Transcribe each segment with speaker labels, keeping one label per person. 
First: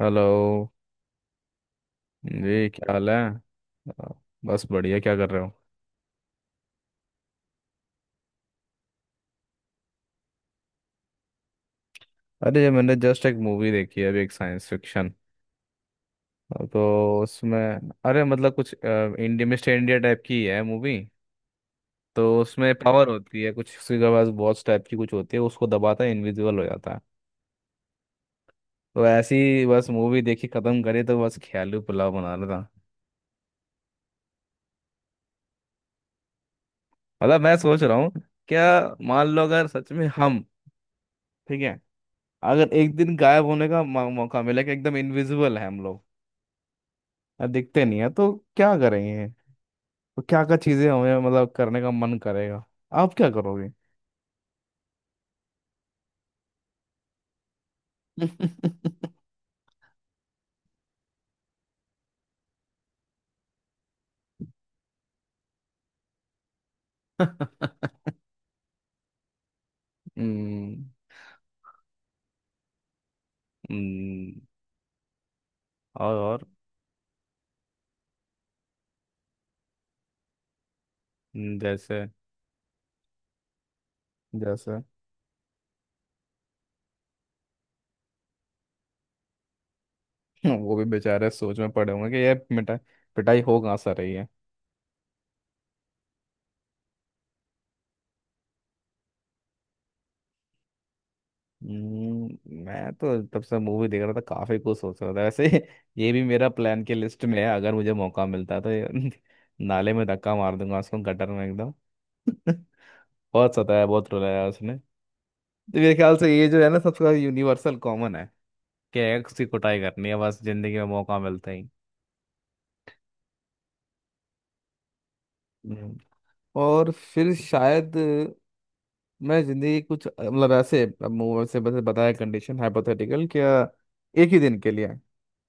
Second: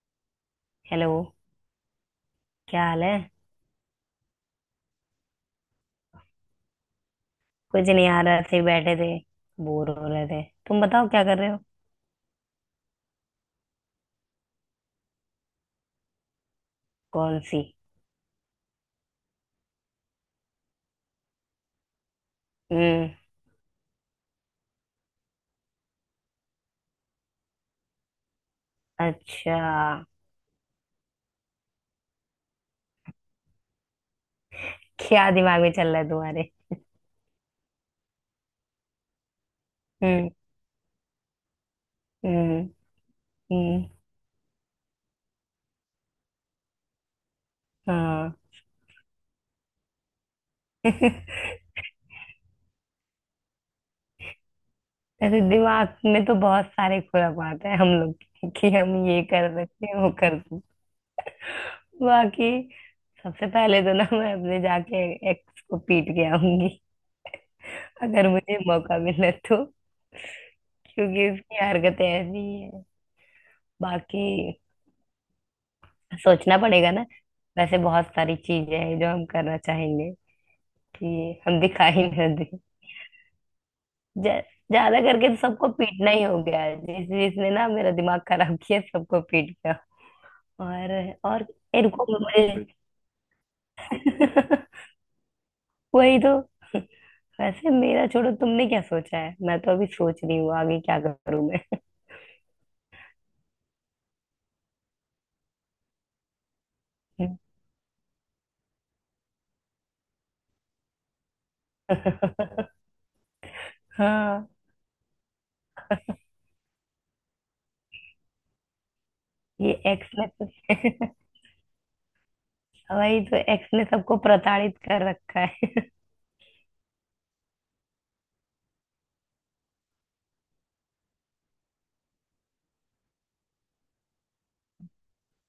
Speaker 1: Hello
Speaker 2: hello.
Speaker 1: जी,
Speaker 2: क्या
Speaker 1: क्या
Speaker 2: हाल
Speaker 1: हाल
Speaker 2: है?
Speaker 1: है। आ, बस बढ़िया। क्या कर रहे हो।
Speaker 2: कुछ नहीं यार, ऐसे ही बैठे थे, बोर हो रहे थे। तुम बताओ, क्या कर रहे हो?
Speaker 1: अरे, ये मैंने जस्ट एक मूवी देखी है अभी, एक साइंस फिक्शन। तो
Speaker 2: कौन
Speaker 1: उसमें,
Speaker 2: सी?
Speaker 1: अरे मतलब कुछ इंडिया, मिस्टर इंडिया टाइप की है मूवी। तो उसमें पावर
Speaker 2: हम्म।
Speaker 1: होती है कुछ, किसी के पास वॉच टाइप की कुछ होती है, उसको दबाता है, इनविजिबल हो जाता है। तो
Speaker 2: अच्छा,
Speaker 1: ऐसी बस मूवी देखी, खत्म करी, तो बस ख्याली पुलाव बना रहा था।
Speaker 2: क्या दिमाग में चल रहा है तुम्हारे?
Speaker 1: मतलब मैं सोच रहा हूँ, क्या, मान लो अगर सच में
Speaker 2: हम्म।
Speaker 1: हम। ठीक है।
Speaker 2: हम्म।
Speaker 1: अगर एक दिन गायब होने का
Speaker 2: हम्म।
Speaker 1: मौका मिला कि एकदम इनविजिबल है हम लोग। दिखते नहीं है तो
Speaker 2: हाँ।
Speaker 1: क्या करेंगे। तो क्या क्या चीजें हमें मतलब करने का मन करेगा। आप क्या करोगे।
Speaker 2: ऐसे दिमाग में तो बहुत सारे खुराफात है हम लोग के, कि हम ये कर सकते हैं, वो कर सकते हैं। बाकी सबसे पहले तो ना, मैं अपने जाके एक्स को पीट के आऊंगी। अगर मुझे मौका मिले तो,
Speaker 1: हम्म,
Speaker 2: क्योंकि उसकी हरकतें ऐसी हैं। बाकी
Speaker 1: हम्म। और
Speaker 2: सोचना पड़ेगा ना। वैसे बहुत सारी चीजें हैं जो हम करना चाहेंगे, कि हम दिखाई
Speaker 1: जैसे
Speaker 2: न दें। ज-
Speaker 1: जैसे।
Speaker 2: ज्यादा करके तो सबको पीटना ही हो गया है। जिस जिसने ना मेरा दिमाग खराब किया, सबको पीट गया।
Speaker 1: वो भी
Speaker 2: और
Speaker 1: बेचारे
Speaker 2: और
Speaker 1: सोच में पड़े
Speaker 2: रुको
Speaker 1: होंगे कि ये
Speaker 2: मुझे।
Speaker 1: मिटाई पिटाई हो कहाँ से रही है।
Speaker 2: वही तो। वैसे मेरा छोड़ो, तुमने क्या सोचा है? मैं तो अभी सोच रही हूँ आगे क्या करूँ मैं।
Speaker 1: हम्म, मैं तो तब से मूवी देख रहा था, काफी कुछ सोच रहा था वैसे। ये भी मेरा प्लान की लिस्ट में है अगर मुझे मौका मिलता तो ये। नाले में धक्का मार दूंगा उसको, गटर में एकदम। बहुत सताया, बहुत रुलाया
Speaker 2: हाँ,
Speaker 1: उसने। तो मेरे ख्याल से ये जो है ना, सबका यूनिवर्सल कॉमन है। कि एक्स की
Speaker 2: ये
Speaker 1: कुटाई करनी
Speaker 2: एक्स
Speaker 1: है बस, जिंदगी में
Speaker 2: ने
Speaker 1: मौका मिलता ही।
Speaker 2: वही तो, एक्स ने सबको प्रताड़ित कर रखा है।
Speaker 1: हम्म। और फिर शायद, मैं जिंदगी की कुछ, मतलब ऐसे अब मुंह से बस बताया, कंडीशन हाइपोथेटिकल, क्या। एक ही दिन के लिए है।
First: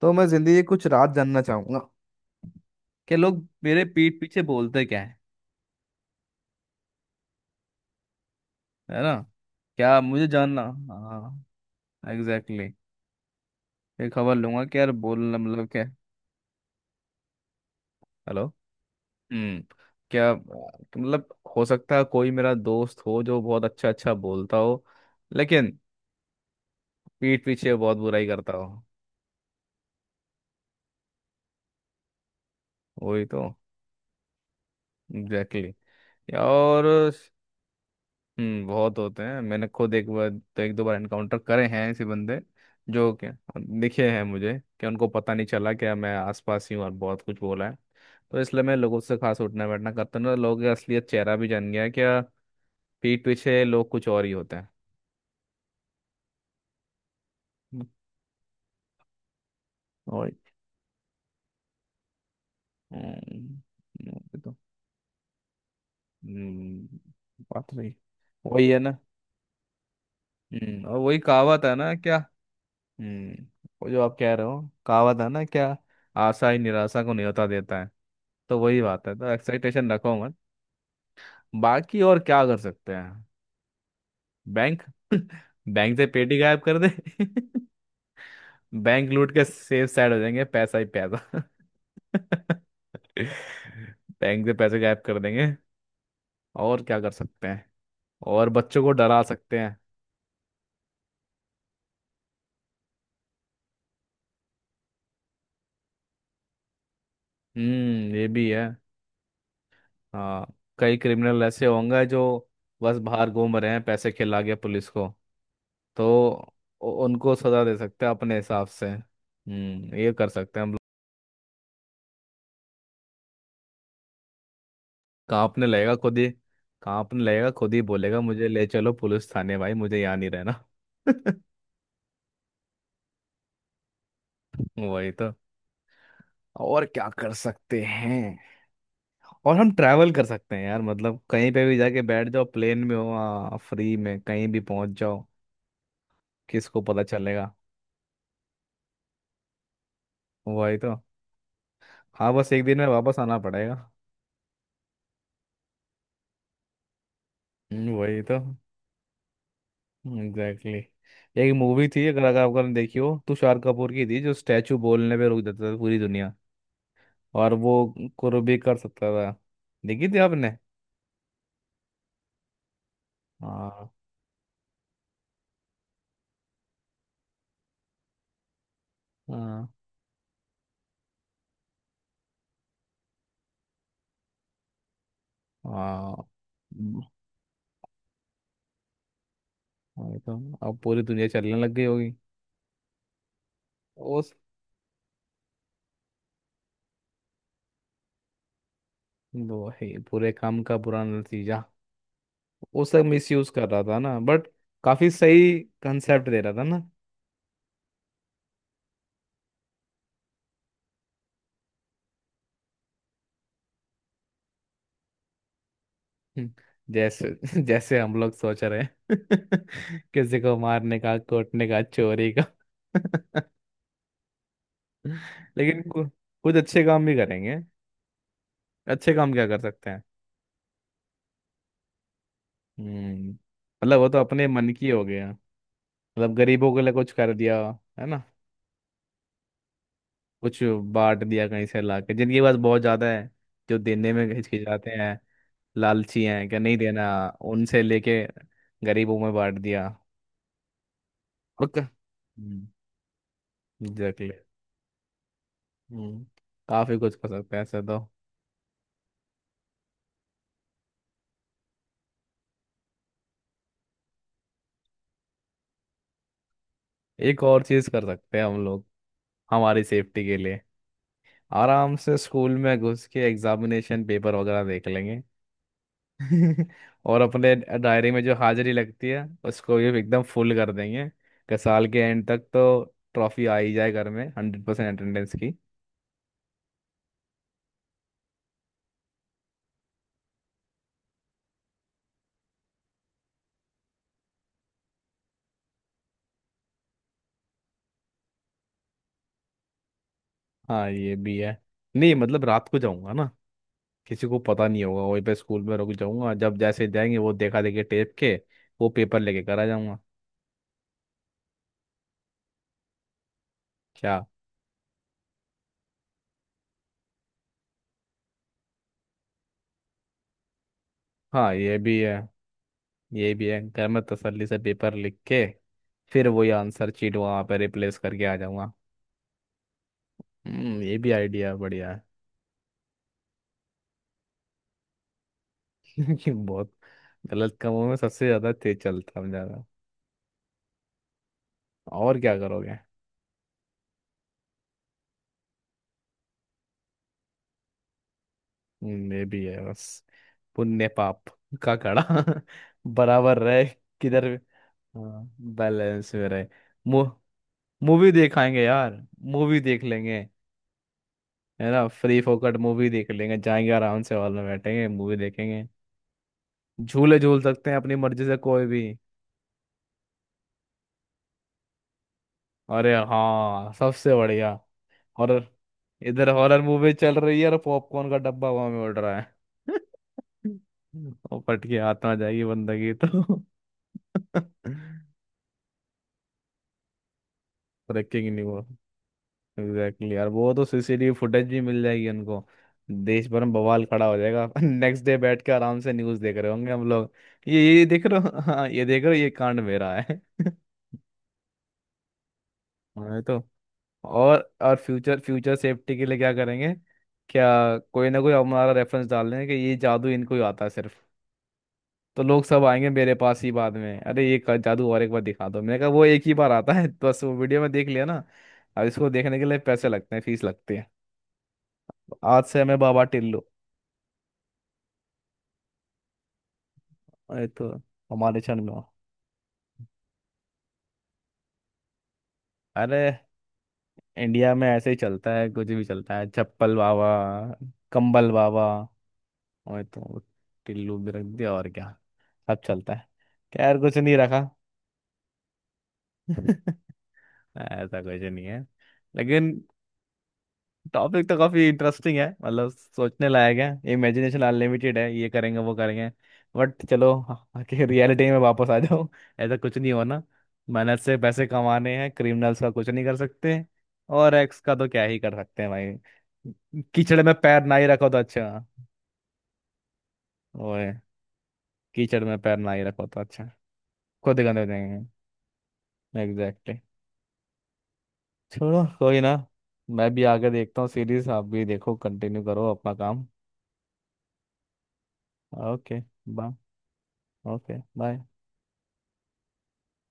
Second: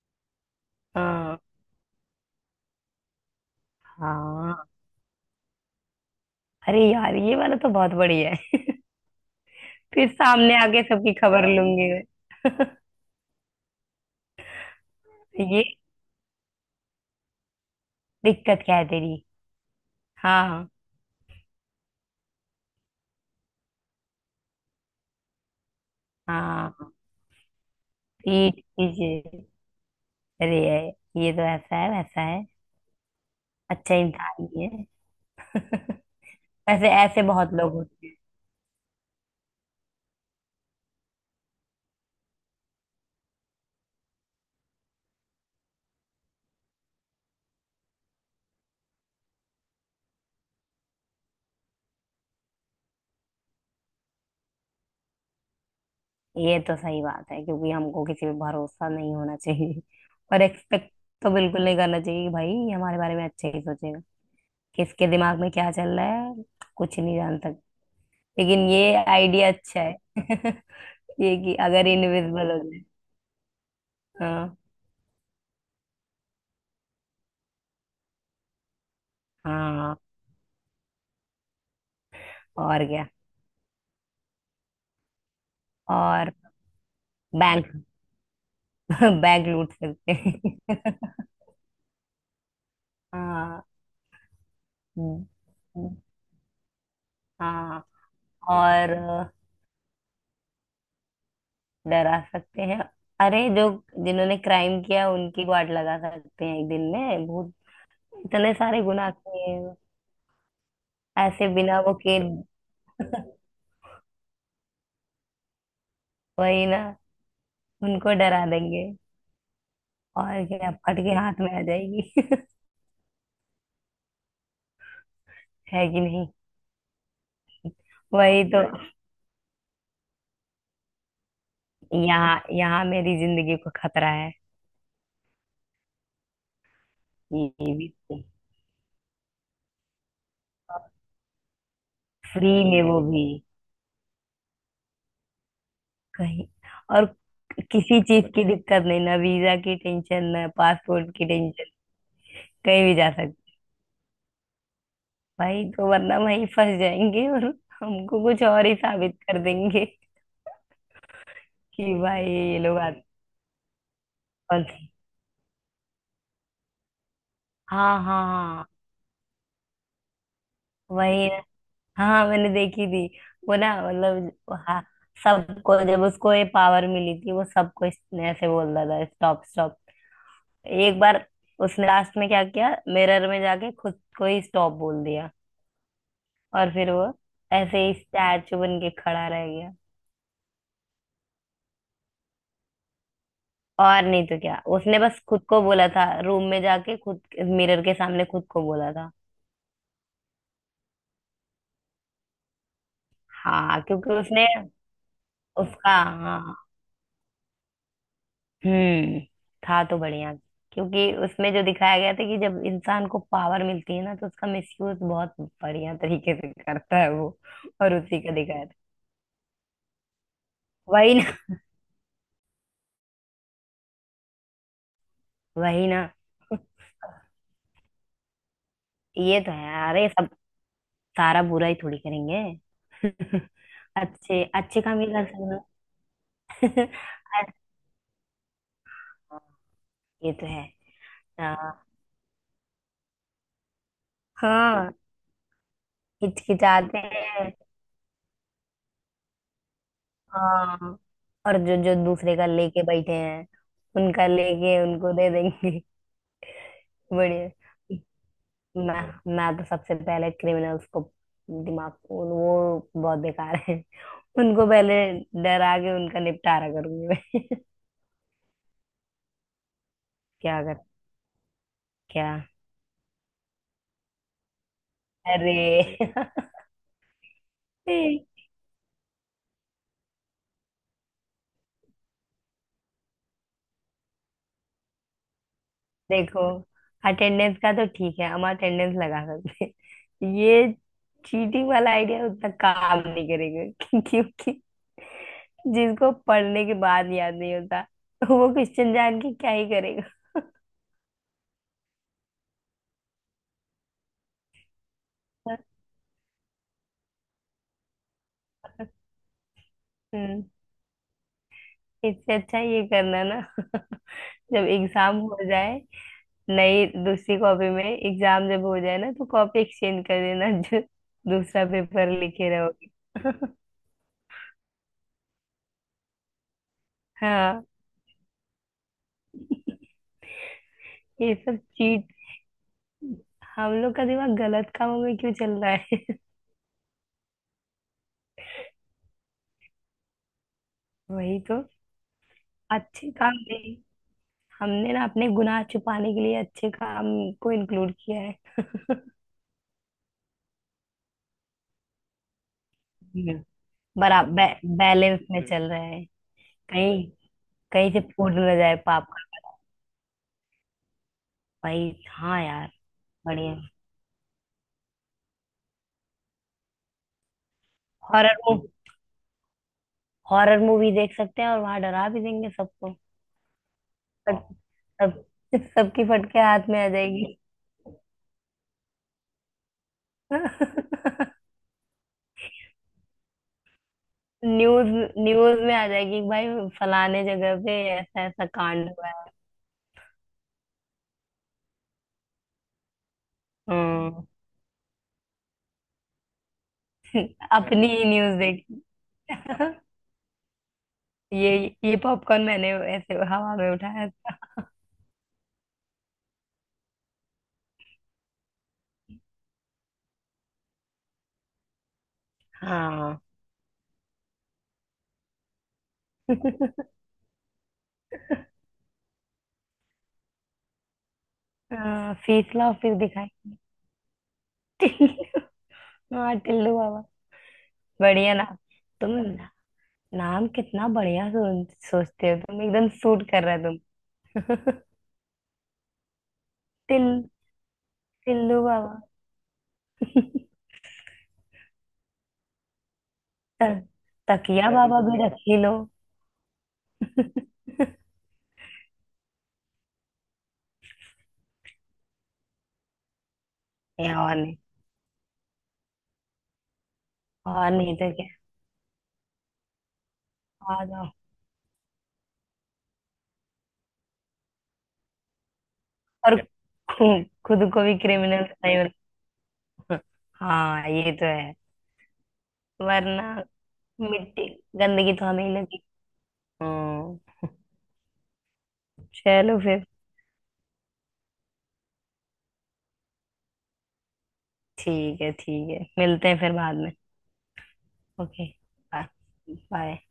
Speaker 1: तो मैं जिंदगी की कुछ राज
Speaker 2: हाँ।
Speaker 1: जानना चाहूंगा। कि लोग मेरे पीठ पीछे
Speaker 2: हाँ,
Speaker 1: बोलते क्या है।
Speaker 2: अरे यार ये वाला तो बहुत बढ़िया है।
Speaker 1: है ना। क्या
Speaker 2: फिर
Speaker 1: मुझे
Speaker 2: सामने
Speaker 1: जानना।
Speaker 2: आके सबकी खबर
Speaker 1: हाँ,
Speaker 2: लूंगी मैं।
Speaker 1: Exactly, exactly। ये खबर लूंगा कि यार, बोलना
Speaker 2: तो ये
Speaker 1: मतलब क्या। हेलो।
Speaker 2: दिक्कत क्या है तेरी?
Speaker 1: हम्म। क्या
Speaker 2: हाँ।
Speaker 1: मतलब। हो सकता है कोई मेरा दोस्त हो जो बहुत अच्छा अच्छा बोलता हो। लेकिन
Speaker 2: हाँ।
Speaker 1: पीठ पीछे बहुत बुराई करता
Speaker 2: पीठ
Speaker 1: हो।
Speaker 2: पीछे, अरे यार, ये तो ऐसा है वैसा है,
Speaker 1: वही तो।
Speaker 2: अच्छा इंसान ही है।
Speaker 1: Exactly, exactly।
Speaker 2: वैसे
Speaker 1: और,
Speaker 2: ऐसे बहुत लोग होते
Speaker 1: बहुत होते हैं, मैंने खुद एक बार तो, एक दो बार एनकाउंटर करे हैं ऐसे बंदे। जो क्या दिखे हैं मुझे कि उनको पता नहीं चला कि मैं आसपास ही हूँ और बहुत कुछ बोला है। तो इसलिए मैं लोगों से खास उठना बैठना करता हूँ ना, लोगों का असलियत चेहरा भी जान गया है क्या। पीठ पीछे लोग कुछ और ही होते
Speaker 2: हैं। ये तो सही बात है, क्योंकि
Speaker 1: हैं।
Speaker 2: हमको किसी पे भरोसा नहीं होना चाहिए।
Speaker 1: और
Speaker 2: और एक्सपेक्ट तो बिल्कुल नहीं करना चाहिए कि भाई ये हमारे बारे में अच्छे
Speaker 1: हम्म,
Speaker 2: ही सोचेगा।
Speaker 1: ये तो,
Speaker 2: किसके दिमाग में क्या चल रहा है, कुछ नहीं जान
Speaker 1: हम्म बात
Speaker 2: सकते।
Speaker 1: रही।
Speaker 2: लेकिन
Speaker 1: वही है
Speaker 2: ये
Speaker 1: ना।
Speaker 2: आइडिया अच्छा है।
Speaker 1: और वही
Speaker 2: ये कि
Speaker 1: कहावत है
Speaker 2: अगर
Speaker 1: ना क्या।
Speaker 2: इनविजिबल हो जाए।
Speaker 1: हम्म वो जो आप कह रहे
Speaker 2: हाँ।
Speaker 1: हो। कहावत है ना क्या। आशा ही निराशा को न्योता देता है। तो वही बात है, तो एक्साइटेशन
Speaker 2: हाँ।
Speaker 1: रखो मत। बाकी और क्या कर
Speaker 2: और
Speaker 1: सकते
Speaker 2: क्या?
Speaker 1: हैं। बैंक। बैंक से
Speaker 2: और
Speaker 1: पेटी गायब कर दे।
Speaker 2: बैंक,
Speaker 1: बैंक लूट के
Speaker 2: बैंक लूट
Speaker 1: सेफ
Speaker 2: सकते
Speaker 1: साइड हो जाएंगे,
Speaker 2: हैं।
Speaker 1: पैसा ही पैसा।
Speaker 2: हाँ।
Speaker 1: बैंक से पैसे गायब कर
Speaker 2: हम्म।
Speaker 1: देंगे।
Speaker 2: हम्म।
Speaker 1: और क्या कर सकते हैं।
Speaker 2: हाँ,
Speaker 1: और बच्चों को
Speaker 2: और
Speaker 1: डरा सकते हैं।
Speaker 2: डरा सकते हैं। अरे जो जिन्होंने क्राइम किया उनकी गांड लगा सकते हैं एक दिन में, भूत
Speaker 1: ये भी
Speaker 2: इतने
Speaker 1: है।
Speaker 2: सारे गुनाह किए हैं।
Speaker 1: हाँ, कई क्रिमिनल
Speaker 2: ऐसे
Speaker 1: ऐसे
Speaker 2: बिना वो
Speaker 1: होंगे
Speaker 2: के,
Speaker 1: जो बस बाहर घूम रहे हैं पैसे खिला के पुलिस को। तो
Speaker 2: वही
Speaker 1: उ-
Speaker 2: ना।
Speaker 1: उनको सजा दे सकते हैं
Speaker 2: उनको
Speaker 1: अपने
Speaker 2: डरा
Speaker 1: हिसाब
Speaker 2: देंगे,
Speaker 1: से। ये कर
Speaker 2: और
Speaker 1: सकते हैं
Speaker 2: क्या,
Speaker 1: हम लोग।
Speaker 2: फट के हाथ में आ जाएगी।
Speaker 1: कांपने
Speaker 2: है
Speaker 1: लगेगा
Speaker 2: कि
Speaker 1: खुद
Speaker 2: नहीं?
Speaker 1: ही। कांपने लगेगा खुद ही, बोलेगा
Speaker 2: वही
Speaker 1: मुझे
Speaker 2: तो,
Speaker 1: ले चलो पुलिस थाने, भाई मुझे यहाँ नहीं रहना।
Speaker 2: यहाँ यहाँ मेरी जिंदगी को खतरा है।
Speaker 1: वही तो। और क्या कर
Speaker 2: ये
Speaker 1: सकते
Speaker 2: भी।
Speaker 1: हैं। और हम ट्रैवल कर सकते हैं यार, मतलब कहीं पे भी जाके बैठ जाओ
Speaker 2: फ्री में,
Speaker 1: प्लेन में,
Speaker 2: वो भी
Speaker 1: हो फ्री में कहीं भी पहुंच जाओ।
Speaker 2: कहीं।
Speaker 1: किसको पता
Speaker 2: और
Speaker 1: चलेगा।
Speaker 2: किसी चीज की दिक्कत नहीं ना, वीजा की टेंशन ना
Speaker 1: वही तो।
Speaker 2: पासपोर्ट की टेंशन।
Speaker 1: हाँ, बस एक दिन
Speaker 2: कहीं
Speaker 1: में
Speaker 2: भी जा
Speaker 1: वापस आना
Speaker 2: सकते
Speaker 1: पड़ेगा।
Speaker 2: भाई, तो वरना वहीं फंस जाएंगे और
Speaker 1: वही
Speaker 2: हमको
Speaker 1: तो।
Speaker 2: कुछ और ही साबित कर देंगे,
Speaker 1: एग्जैक्टली, exactly। एक मूवी
Speaker 2: कि
Speaker 1: थी, अगर
Speaker 2: भाई
Speaker 1: अगर
Speaker 2: ये
Speaker 1: आपने
Speaker 2: लोग
Speaker 1: देखी
Speaker 2: आते
Speaker 1: हो, तुषार कपूर की थी, जो
Speaker 2: कौन
Speaker 1: स्टैचू
Speaker 2: थे।
Speaker 1: बोलने पे रोक देता था पूरी दुनिया। और वो
Speaker 2: हाँ हाँ
Speaker 1: कुछ भी
Speaker 2: हाँ,
Speaker 1: कर सकता था। देखी थी आपने।
Speaker 2: वही ना। हाँ मैंने देखी थी। वो ना,
Speaker 1: हाँ,
Speaker 2: मतलब, हाँ, सबको जब उसको ये पावर मिली थी, वो सबको इसने ऐसे बोल रहा था, स्टॉप
Speaker 1: हाँ,
Speaker 2: स्टॉप। एक बार उसने लास्ट में क्या किया, मिरर में जाके खुद को ही स्टॉप बोल दिया।
Speaker 1: हाँ।
Speaker 2: और फिर
Speaker 1: हम्म,
Speaker 2: वो ऐसे ही स्टैचू बन के खड़ा रह गया।
Speaker 1: वही तो। अब पूरी दुनिया चलने लग गई होगी।
Speaker 2: और नहीं
Speaker 1: उस,
Speaker 2: तो क्या, उसने बस खुद को बोला था, रूम में जाके खुद मिरर के सामने खुद को बोला था।
Speaker 1: वही पूरे काम का बुरा नतीजा। उसका मिस यूज कर
Speaker 2: हाँ
Speaker 1: रहा था
Speaker 2: क्योंकि
Speaker 1: ना,
Speaker 2: उसने,
Speaker 1: बट काफी सही
Speaker 2: उसका,
Speaker 1: कंसेप्ट दे रहा
Speaker 2: हाँ,
Speaker 1: था ना।
Speaker 2: हम्म। था तो बढ़िया, क्योंकि उसमें जो दिखाया गया था कि जब इंसान को पावर मिलती है ना, तो उसका मिसयूज बहुत बढ़िया तरीके
Speaker 1: हम्म,
Speaker 2: से करता है वो।
Speaker 1: जैसे।
Speaker 2: और
Speaker 1: जैसे हम
Speaker 2: उसी
Speaker 1: लोग
Speaker 2: का
Speaker 1: सोच
Speaker 2: दिखाया था।
Speaker 1: रहे हैं। किसी को मारने
Speaker 2: वही
Speaker 1: का,
Speaker 2: ना।
Speaker 1: कूटने का, चोरी का। लेकिन
Speaker 2: वही ना।
Speaker 1: कुछ अच्छे काम भी करेंगे। अच्छे काम
Speaker 2: ये
Speaker 1: क्या
Speaker 2: तो
Speaker 1: कर
Speaker 2: है,
Speaker 1: सकते हैं।
Speaker 2: अरे सब, सारा बुरा ही थोड़ी करेंगे।
Speaker 1: मतलब वो तो
Speaker 2: अच्छे
Speaker 1: अपने मन
Speaker 2: अच्छे
Speaker 1: की
Speaker 2: काम
Speaker 1: हो
Speaker 2: ही कर
Speaker 1: गया।
Speaker 2: सकते हैं।
Speaker 1: मतलब गरीबों के
Speaker 2: अरे,
Speaker 1: लिए कुछ कर दिया। है ना।
Speaker 2: ये तो
Speaker 1: कुछ
Speaker 2: है।
Speaker 1: बांट दिया कहीं से
Speaker 2: हाँ।
Speaker 1: लाके, जिनके पास बहुत ज्यादा है। जो देने में
Speaker 2: हाँ,
Speaker 1: हिचकिचाते हैं। लालची हैं, क्या नहीं
Speaker 2: हिचकिचाते
Speaker 1: देना।
Speaker 2: हैं।
Speaker 1: उनसे लेके गरीबों में बांट दिया।
Speaker 2: हाँ, और जो
Speaker 1: ओके,
Speaker 2: जो दूसरे का लेके बैठे हैं, उनका
Speaker 1: एग्जैक्टली।
Speaker 2: लेके उनको दे देंगे।
Speaker 1: हम्म काफी कुछ कर
Speaker 2: बढ़िया।
Speaker 1: सकते हैं ऐसे तो।
Speaker 2: मैं मैं तो सबसे पहले क्रिमिनल्स को, दिमाग को, वो बहुत बेकार है, उनको पहले डरा के उनका निपटारा करूंगी मैं।
Speaker 1: एक और चीज कर सकते हैं हम लोग, हमारी सेफ्टी के लिए।
Speaker 2: क्या कर,
Speaker 1: आराम से
Speaker 2: क्या,
Speaker 1: स्कूल में घुस के एग्जामिनेशन पेपर वगैरह देख लेंगे।
Speaker 2: अरे।
Speaker 1: और अपने डायरी में जो हाजिरी लगती है उसको भी एकदम फुल कर देंगे। कि साल के एंड तक तो ट्रॉफी आ ही जाए घर में, 100% अटेंडेंस की।
Speaker 2: देखो, अटेंडेंस का तो ठीक है, हम अटेंडेंस लगा सकते हैं। ये चीटिंग वाला आइडिया उतना काम नहीं करेगा, क्योंकि जिसको पढ़ने के बाद याद नहीं होता, वो क्वेश्चन जान के क्या ही करेगा।
Speaker 1: हाँ, ये भी है। नहीं मतलब, रात को जाऊंगा ना, किसी को पता नहीं होगा, वहीं पे स्कूल में रुक जाऊंगा, जब जैसे जाएंगे वो, देखा देखी टेप के वो पेपर लेके करा जाऊंगा।
Speaker 2: हम्म। इससे अच्छा ये करना ना,
Speaker 1: क्या।
Speaker 2: जब एग्जाम हो जाए, नई दूसरी कॉपी में, एग्जाम जब हो जाए ना, तो कॉपी एक्सचेंज कर देना, जो
Speaker 1: हाँ,
Speaker 2: दूसरा
Speaker 1: ये भी है।
Speaker 2: पेपर लिखे रहोगे।
Speaker 1: ये भी है, घर में तसल्ली से पेपर लिख के फिर वही आंसर चीट वहां पर
Speaker 2: हाँ,
Speaker 1: रिप्लेस करके आ जाऊंगा। ये भी
Speaker 2: ये
Speaker 1: आइडिया
Speaker 2: सब
Speaker 1: बढ़िया है।
Speaker 2: चीट, हम लोग का दिमाग गलत कामों में क्यों चल रहा है।
Speaker 1: लेकिन बहुत, गलत कामों में सबसे ज्यादा तेज चलता हम ज्यादा।
Speaker 2: वही तो,
Speaker 1: और क्या करोगे।
Speaker 2: अच्छे काम में हमने ना अपने गुनाह छुपाने के लिए अच्छे काम को इंक्लूड किया है।
Speaker 1: ये भी है बस, पुण्य पाप का घड़ा
Speaker 2: हम्म,
Speaker 1: बराबर रहे किधर भी।
Speaker 2: बैलेंस
Speaker 1: हाँ,
Speaker 2: में चल रहा है।
Speaker 1: बैलेंस में रहे। मु,
Speaker 2: कहीं, कहीं से
Speaker 1: मूवी
Speaker 2: फूट न
Speaker 1: देखाएंगे
Speaker 2: जाए
Speaker 1: यार,
Speaker 2: पाप का।
Speaker 1: मूवी देख लेंगे। है ना,
Speaker 2: भाई,
Speaker 1: फ्री
Speaker 2: हाँ
Speaker 1: फोकट
Speaker 2: यार,
Speaker 1: मूवी देख लेंगे,
Speaker 2: बढ़िया।
Speaker 1: जाएंगे आराम से हॉल में, बैठेंगे मूवी देखेंगे। झूले झूल सकते हैं अपनी मर्जी
Speaker 2: हॉरर
Speaker 1: से कोई
Speaker 2: मूवी
Speaker 1: भी।
Speaker 2: हॉरर मूवी देख सकते हैं, और वहां डरा भी देंगे
Speaker 1: अरे
Speaker 2: सबको।
Speaker 1: हाँ, सबसे
Speaker 2: सब
Speaker 1: बढ़िया
Speaker 2: सब
Speaker 1: हॉरर।
Speaker 2: सबकी
Speaker 1: इधर
Speaker 2: फटके
Speaker 1: हॉरर
Speaker 2: हाथ में आ
Speaker 1: मूवी चल
Speaker 2: जाएगी।
Speaker 1: रही है और पॉपकॉर्न का डब्बा हवा में उड़ रहा है। और फट के हाथ में आ जाएगी बंदगी तो।
Speaker 2: न्यूज न्यूज में आ जाएगी भाई, फलाने जगह पे ऐसा
Speaker 1: रखेंगे नहीं
Speaker 2: ऐसा
Speaker 1: वो।
Speaker 2: कांड हुआ है।
Speaker 1: एग्जैक्टली यार, वो तो सीसीटीवी फुटेज भी मिल जाएगी उनको। देश भर में बवाल खड़ा हो
Speaker 2: हम्म,
Speaker 1: जाएगा। नेक्स्ट डे बैठ के आराम से न्यूज़ देख रहे होंगे हम लोग। ये
Speaker 2: अपनी ही
Speaker 1: देख रहे
Speaker 2: न्यूज
Speaker 1: हो। हाँ,
Speaker 2: देखी।
Speaker 1: ये देख रहे हो, ये कांड मेरा है।
Speaker 2: ये ये पॉपकॉर्न मैंने ऐसे
Speaker 1: हाँ, ये तो।
Speaker 2: हवा में उठाया।
Speaker 1: और फ्यूचर फ्यूचर सेफ्टी के लिए क्या करेंगे। क्या कोई ना कोई हमारा रेफरेंस डाल लें कि ये जादू इनको ही आता है सिर्फ। तो लोग सब आएंगे मेरे
Speaker 2: हाँ
Speaker 1: पास ही बाद में, अरे ये जादू और एक बार दिखा दो, मैंने कहा वो एक ही बार आता है। बस वो वीडियो में देख लिया ना। अब इसको देखने के लिए पैसे लगते हैं, फीस लगती है।
Speaker 2: था।
Speaker 1: तो आज से
Speaker 2: फीसला और
Speaker 1: हमें
Speaker 2: फिर
Speaker 1: बाबा
Speaker 2: दिखाई।
Speaker 1: टिल्लू,
Speaker 2: टिल्लू, हाँ टिल्लू बाबा,
Speaker 1: ये तो
Speaker 2: बढ़िया
Speaker 1: हमारे
Speaker 2: ना।
Speaker 1: क्षण में हो।
Speaker 2: तुम ना, नाम कितना बढ़िया सोचते हो तुम, एकदम
Speaker 1: अरे
Speaker 2: सूट कर रहा है तुम।
Speaker 1: इंडिया में ऐसे ही चलता है, कुछ भी चलता है, चप्पल
Speaker 2: टिल
Speaker 1: बाबा, कंबल
Speaker 2: टिल्लू
Speaker 1: बाबा,
Speaker 2: बाबा।
Speaker 1: और तो टिल्लू भी रख दिया, और क्या। सब चलता है। खैर
Speaker 2: त-
Speaker 1: कुछ नहीं रखा।
Speaker 2: तकिया बाबा भी रख ही लो।
Speaker 1: ऐसा कुछ नहीं है। लेकिन टॉपिक तो काफी इंटरेस्टिंग है, मतलब सोचने लायक है,
Speaker 2: या और
Speaker 1: इमेजिनेशन
Speaker 2: नहीं।
Speaker 1: अनलिमिटेड है, ये करेंगे वो करेंगे। बट चलो
Speaker 2: और
Speaker 1: आके
Speaker 2: नहीं तो
Speaker 1: रियलिटी में वापस आ जाओ। ऐसा कुछ नहीं होना।
Speaker 2: क्या आ
Speaker 1: मेहनत
Speaker 2: जाओ।
Speaker 1: से पैसे कमाने हैं, क्रिमिनल्स का कुछ नहीं कर सकते। और एक्स का तो क्या ही कर सकते हैं भाई।
Speaker 2: और
Speaker 1: कीचड़ में पैर
Speaker 2: खुद
Speaker 1: ना
Speaker 2: को
Speaker 1: ही
Speaker 2: भी
Speaker 1: रखो तो अच्छा।
Speaker 2: क्रिमिनल नहीं बना। हाँ
Speaker 1: ओए,
Speaker 2: ये तो है,
Speaker 1: कीचड़ में पैर ना ही रखो तो
Speaker 2: वरना
Speaker 1: अच्छा। खुद ही
Speaker 2: मिट्टी,
Speaker 1: गंदे हो जाएंगे।
Speaker 2: गंदगी तो हमें ही लगी।
Speaker 1: एग्जैक्टली।
Speaker 2: हम्म।
Speaker 1: छोड़ो, कोई ना।
Speaker 2: चलो फिर,
Speaker 1: मैं भी आगे देखता हूँ सीरीज, आप भी देखो, कंटिन्यू करो अपना काम।
Speaker 2: ठीक है ठीक है,
Speaker 1: ओके।
Speaker 2: मिलते हैं फिर
Speaker 1: बाय।
Speaker 2: बाद में।
Speaker 1: ओके। बाय।
Speaker 2: Okay, bye.